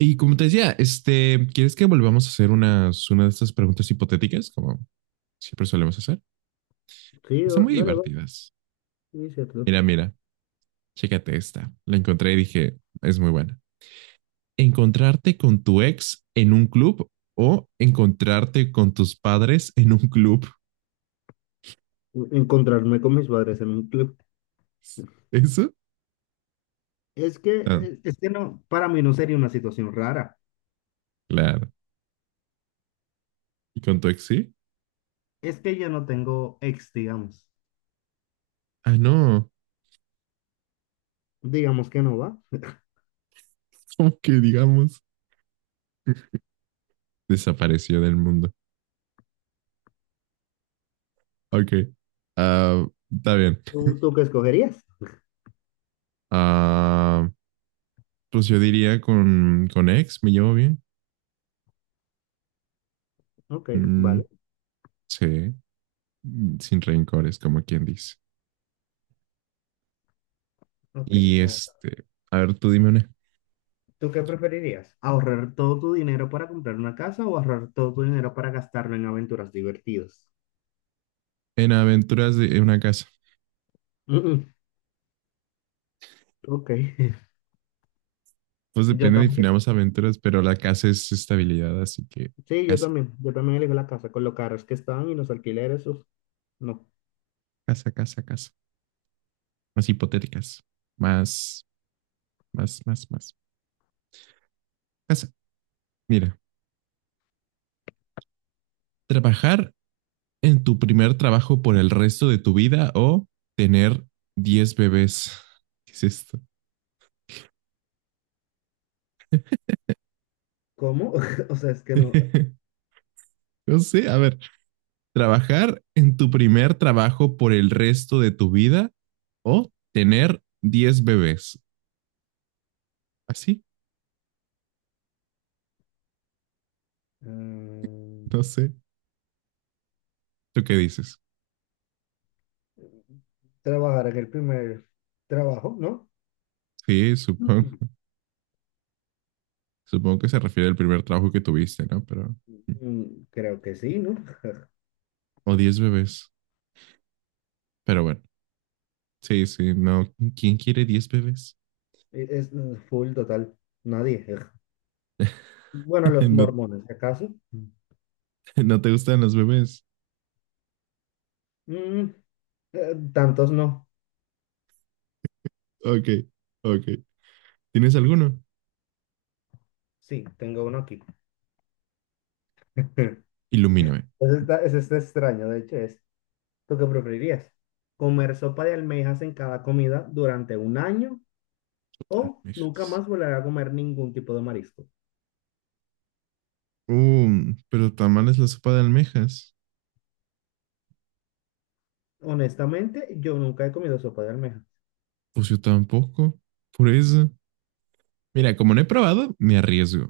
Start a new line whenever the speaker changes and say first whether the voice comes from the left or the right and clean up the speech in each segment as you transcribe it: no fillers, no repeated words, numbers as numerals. right: Y como te decía, ¿quieres que volvamos a hacer una de estas preguntas hipotéticas, como siempre solemos hacer?
left: Sí,
right: Están muy
left: dale, va,
right: divertidas.
left: sí, es cierto.
right: Mira, chécate esta. La encontré y dije, es muy buena. ¿Encontrarte con tu ex en un club o encontrarte con tus padres en un club?
left: Encontrarme con mis padres en un club.
right: ¿Eso? Ah,
left: Es que no, para mí no sería una situación rara.
right: claro. ¿Y con tu ex sí?
left: Es que yo no tengo ex, digamos.
right: Ah, no.
left: Digamos que no va.
right: Como que digamos, desapareció del mundo. Ok. Ah, está bien.
left: ¿Tú qué escogerías?
right: Ah, pues yo diría con ex, me llevo bien.
left: Ok,
right: Mm,
left: vale.
right: sí, sin rencores, como quien dice.
left: Ok,
right: Y
left: no.
right: a ver, tú dime una.
left: ¿Tú qué preferirías? ¿Ahorrar todo tu dinero para comprar una casa o ahorrar todo tu dinero para gastarlo en aventuras divertidas?
right: En aventuras de en una casa.
left: Mm, mm, ok.
right: Pues
left: Yo
right: depende,
left: también.
right: definamos aventuras, pero la casa es estabilidad, así que
left: Sí, yo
right: casa,
left: también. Yo también elijo la casa con los carros que están y los alquileres. Uf, no.
right: casa. Más hipotéticas, más, más. Casa. Mira, trabajar en tu primer trabajo por el resto de tu vida o tener 10 bebés. ¿Qué es esto?
left: ¿Cómo? O sea, es que no.
right: No sé, a ver, trabajar en tu primer trabajo por el resto de tu vida o tener 10 bebés. Así,
left: mm,
right: no sé. ¿Tú qué dices?
left: Trabajar en el primer trabajo, ¿no?
right: Sí, supongo que se refiere al primer trabajo que tuviste, ¿no? Pero, mm,
left: Creo que sí, ¿no?
right: o 10 bebés. Pero bueno, sí, sí, no. ¿Quién quiere diez bebés?
left: Es full total, nadie. Bueno, los
right: ¿No,
left: mormones, ¿si acaso?
right: no te gustan los bebés?
left: Mm, Tantos no.
right: Ok, ok. ¿Tienes alguno?
left: Sí, tengo uno aquí.
right: Ilumíname.
left: Ese está extraño, de hecho, es. ¿Tú qué preferirías? ¿Comer sopa de almejas en cada comida durante un año o nunca
right: Almejas.
left: más volver a comer ningún tipo de marisco?
right: Pero tamales la sopa de almejas.
left: Honestamente, yo nunca he comido sopa de almejas.
right: Pues yo tampoco. Por eso. Mira, como no he probado, me arriesgo.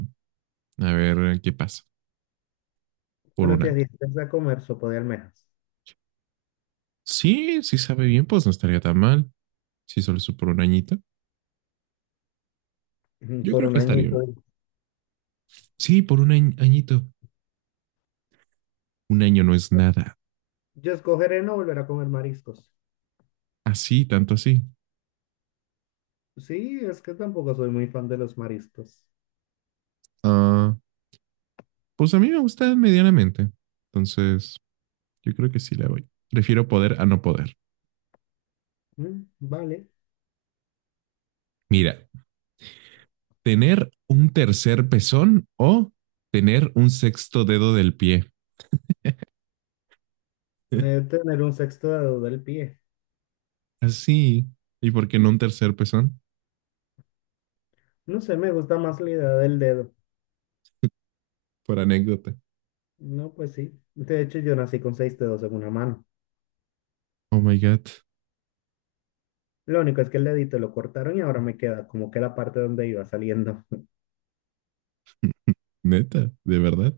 right: A ver qué pasa por
left: Pero
right: un
left: te
right: año.
left: adiestras a comer sopa de almejas.
right: Sí, sí sabe bien, pues no estaría tan mal. Si solo es por un añito, yo
left: Por
right: creo
left: un
right: que estaría
left: añito.
right: bien. Sí, por un añito. Un año no es nada.
left: Yo escogeré no volver a comer mariscos.
right: Así, tanto así.
left: Sí, es que tampoco soy muy fan de los mariscos.
right: Ah, pues a mí me gusta medianamente. Entonces, yo creo que sí le voy. Prefiero poder a no poder.
left: Mm, vale.
right: Mira, tener un tercer pezón o tener un sexto dedo del pie.
left: Tener un sexto dedo del pie.
right: Así. ¿Y por qué no un tercer pezón?
left: No sé, me gusta más la idea del dedo.
right: Por anécdota.
left: No, pues sí. De hecho, yo nací con seis dedos en una mano.
right: Oh my God,
left: Lo único es que el dedito lo cortaron y ahora me queda como que la parte donde iba saliendo.
right: neta, de verdad.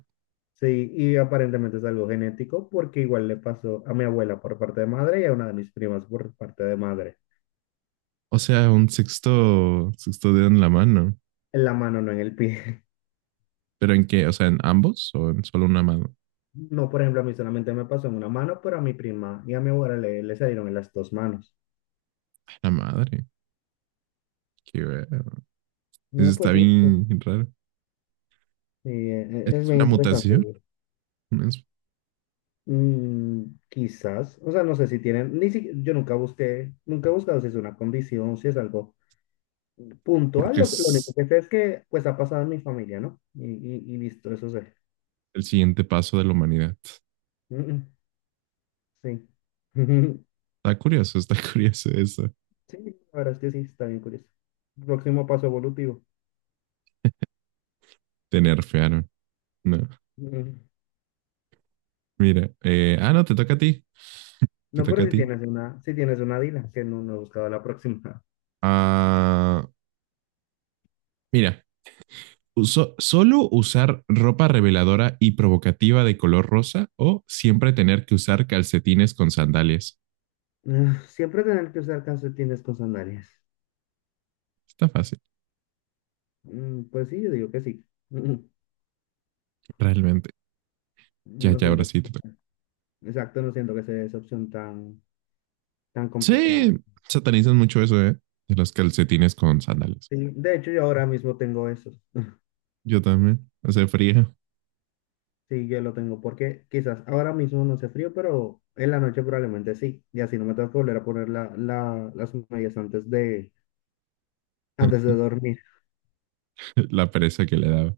left: Sí, y aparentemente es algo genético porque igual le pasó a mi abuela por parte de madre y a una de mis primas por parte de madre.
right: O sea, un sexto dedo en la mano.
left: En la mano, no en el pie.
right: ¿Pero en qué? O sea, ¿en ambos o en solo una mano?
left: No, por ejemplo, a mí solamente me pasó en una mano, pero a mi prima y a mi abuela le salieron en las dos manos.
right: La madre, qué raro. Eso
left: No,
right: está
left: pues sí,
right: bien raro.
left: sí, es
right: ¿Es
left: bien
right: una
left: interesante,
right: mutación?
left: güey.
right: Es
left: Mm, quizás, o sea, no sé si tienen, ni si, yo nunca busqué, nunca he buscado si es una condición, si es algo puntual.
right: porque
left: Lo único
right: es
left: que sé es que, pues, ha pasado en mi familia, ¿no? Y listo, eso sé.
right: el siguiente paso de la humanidad.
left: Mm, mm, sí.
right: Está curioso, está curioso eso.
left: Sí, la verdad es que sí, está bien curioso. Próximo paso evolutivo.
right: Te nerfearon. No,
left: Mm.
right: mira. No, te toca a ti. Te
left: No, pero
right: toca a
left: si
right: ti.
left: tienes una, si tienes una Dila, que no, no he buscado la próxima.
right: Ah, mira, ¿Solo usar ropa reveladora y provocativa de color rosa o siempre tener que usar calcetines con sandalias?
left: Ah, siempre tener que usar calcetines con sandalias.
right: Está fácil,
left: Mm, pues sí, yo digo que sí.
right: realmente. Ya,
left: No
right: ya, ahora
left: siento,
right: sí te toca.
left: exacto, no siento que sea esa opción tan, tan complicada.
right: Sí, satanizan mucho eso, ¿eh? De los calcetines con sandalias.
left: Sí, de hecho, yo ahora mismo tengo eso.
right: Yo también. Hace frío.
left: Sí, yo lo tengo porque quizás ahora mismo no hace frío, pero en la noche probablemente sí. Y así no me tengo que volver a poner las medias antes de dormir.
right: La pereza que le daba.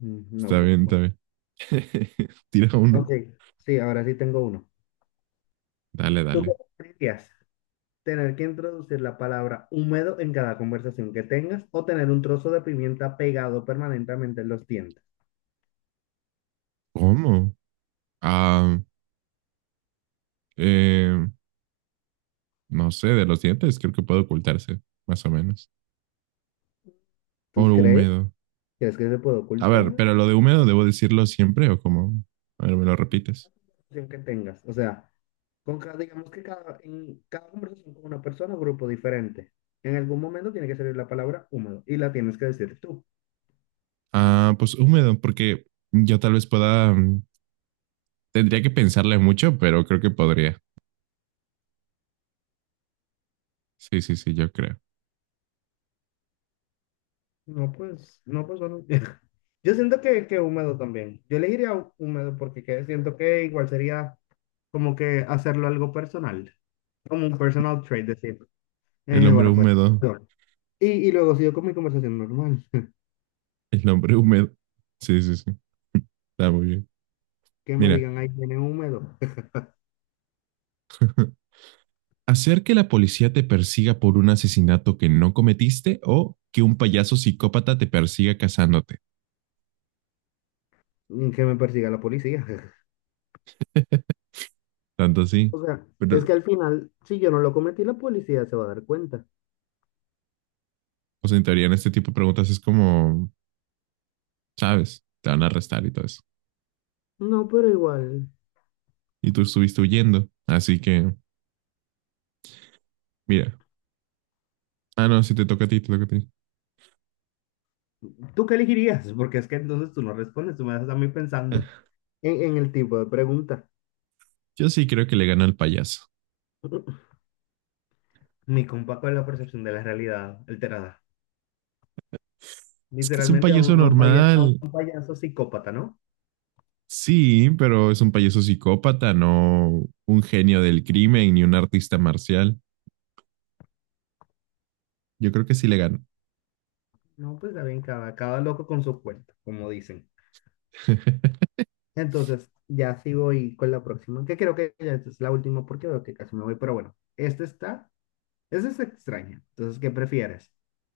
left: No,
right: Está
left: pues
right: bien, está
left: bueno.
right: bien. Tira uno.
left: Ok, sí, ahora sí tengo uno.
right: Dale,
left: ¿Tú qué
right: dale.
left: preferirías? Tener que introducir la palabra húmedo en cada conversación que tengas o tener un trozo de pimienta pegado permanentemente en los dientes.
right: ¿Cómo? Ah, eh, no sé, de los dientes creo que puede ocultarse, más o menos.
left: ¿Tú
right: Oro
left: crees?
right: húmedo.
left: ¿Crees que se puede
right: A
left: ocultar
right: ver,
left: la
right: pero lo de húmedo, ¿debo decirlo siempre o cómo? A ver, me lo repites.
left: conversación que tengas? O sea, con cada, digamos que cada, en cada conversación con una persona o grupo diferente, en algún momento tiene que salir la palabra húmedo y la tienes que decir tú.
right: Ah, pues húmedo, porque yo tal vez pueda, tendría que pensarle mucho, pero creo que podría. Sí, yo creo.
left: No, pues, no, pues, bueno. Yo siento que húmedo también. Yo elegiría húmedo porque siento que igual sería como que hacerlo algo personal, como un personal trait, decir.
right: El hombre
left: Bueno, pues.
right: húmedo,
left: Yo. Luego sigo con mi conversación normal.
right: el hombre húmedo. Sí, está muy bien.
left: Que me
right: Mira,
left: digan, ahí viene húmedo.
right: hacer que la policía te persiga por un asesinato que no cometiste o que un payaso psicópata te persiga cazándote.
left: Que me persiga la policía.
right: Tanto así.
left: O sea, es
right: Pero,
left: que al final, si yo no lo cometí, la policía se va a dar cuenta.
right: pues en teoría en este tipo de preguntas es como, sabes, te van a arrestar y todo eso.
left: No, pero igual.
right: Y tú estuviste huyendo. Así que, mira. Ah, no, sí te toca a ti, te toca a ti.
left: ¿Tú qué elegirías? Porque es que entonces tú no respondes, tú me dejas a mí pensando en el tipo de pregunta.
right: Yo sí creo que le ganó al payaso.
left: Mi compa con la percepción de la realidad alterada.
right: Es que es un
left: Literalmente a
right: payaso normal.
left: un payaso psicópata, ¿no?
right: Sí, pero es un payaso psicópata, no un genio del crimen ni un artista marcial. Yo creo que sí le ganó.
left: No, pues está bien, cada loco con su cuento, como dicen. Entonces, ya sigo y con la próxima, que creo que ya es la última porque veo que casi me voy, pero bueno, esta es extraña. Entonces, ¿qué prefieres?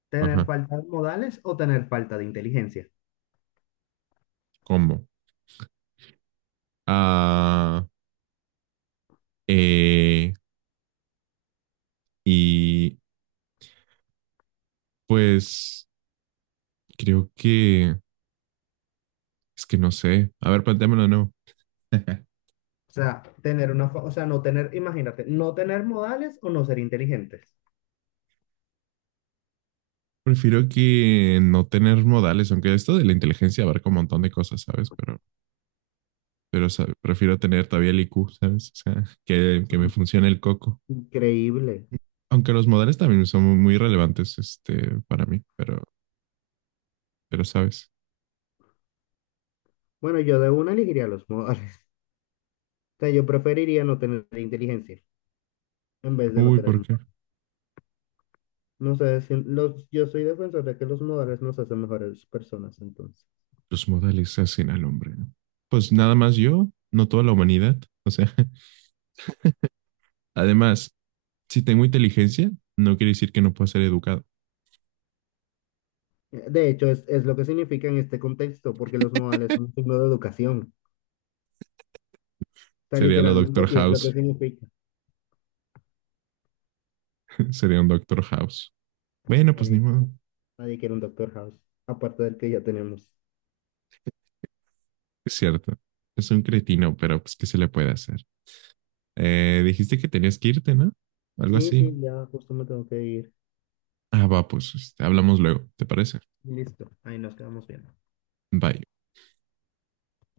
left: ¿Tener
right: Ajá,
left: falta de modales o tener falta de inteligencia?
right: combo. Ah, eh, y pues creo que es que no sé. A ver, planteámoslo de nuevo.
left: O sea, tener una, o sea, no tener, imagínate, no tener modales o no ser inteligentes.
right: Prefiero que no tener modales, aunque esto de la inteligencia abarca un montón de cosas, ¿sabes? Pero ¿sabe? Prefiero tener todavía el IQ, ¿sabes? O sea, que me
left: Ujú,
right: funcione el coco.
left: increíble.
right: Aunque los modales también son muy relevantes, para mí, pero, ¿sabes?
left: Bueno, yo de una elegiría los modales. O sea, yo preferiría no tener inteligencia en vez de no
right: Uy,
left: tener
right: ¿por qué?
left: modales. No sé, yo soy defensor de que los modales nos hacen mejores personas, entonces.
right: Los modales hacen al hombre. ¿No? Pues nada más yo, no toda la humanidad. O sea, además, si tengo inteligencia, no quiere decir que no pueda ser educado.
left: De hecho, es lo que significa en este contexto, porque los modales son un signo de educación. O sea,
right: Sería lo Doctor
left: literalmente sí es lo
right: House,
left: que significa.
right: sería un Doctor House. Bueno, pues ni
left: Nadie,
right: modo.
left: quiere- Nadie quiere un Doctor House, aparte del que ya tenemos.
right: Es cierto. Es un cretino, pero pues, ¿qué se le puede hacer? Dijiste que tenías que irte, ¿no? Algo
left: Sí, sí,
right: así.
left: ya justo me tengo que ir.
right: Ah, va, pues, hablamos luego, ¿te parece?
left: Listo, ahí nos quedamos bien.
right: Bye.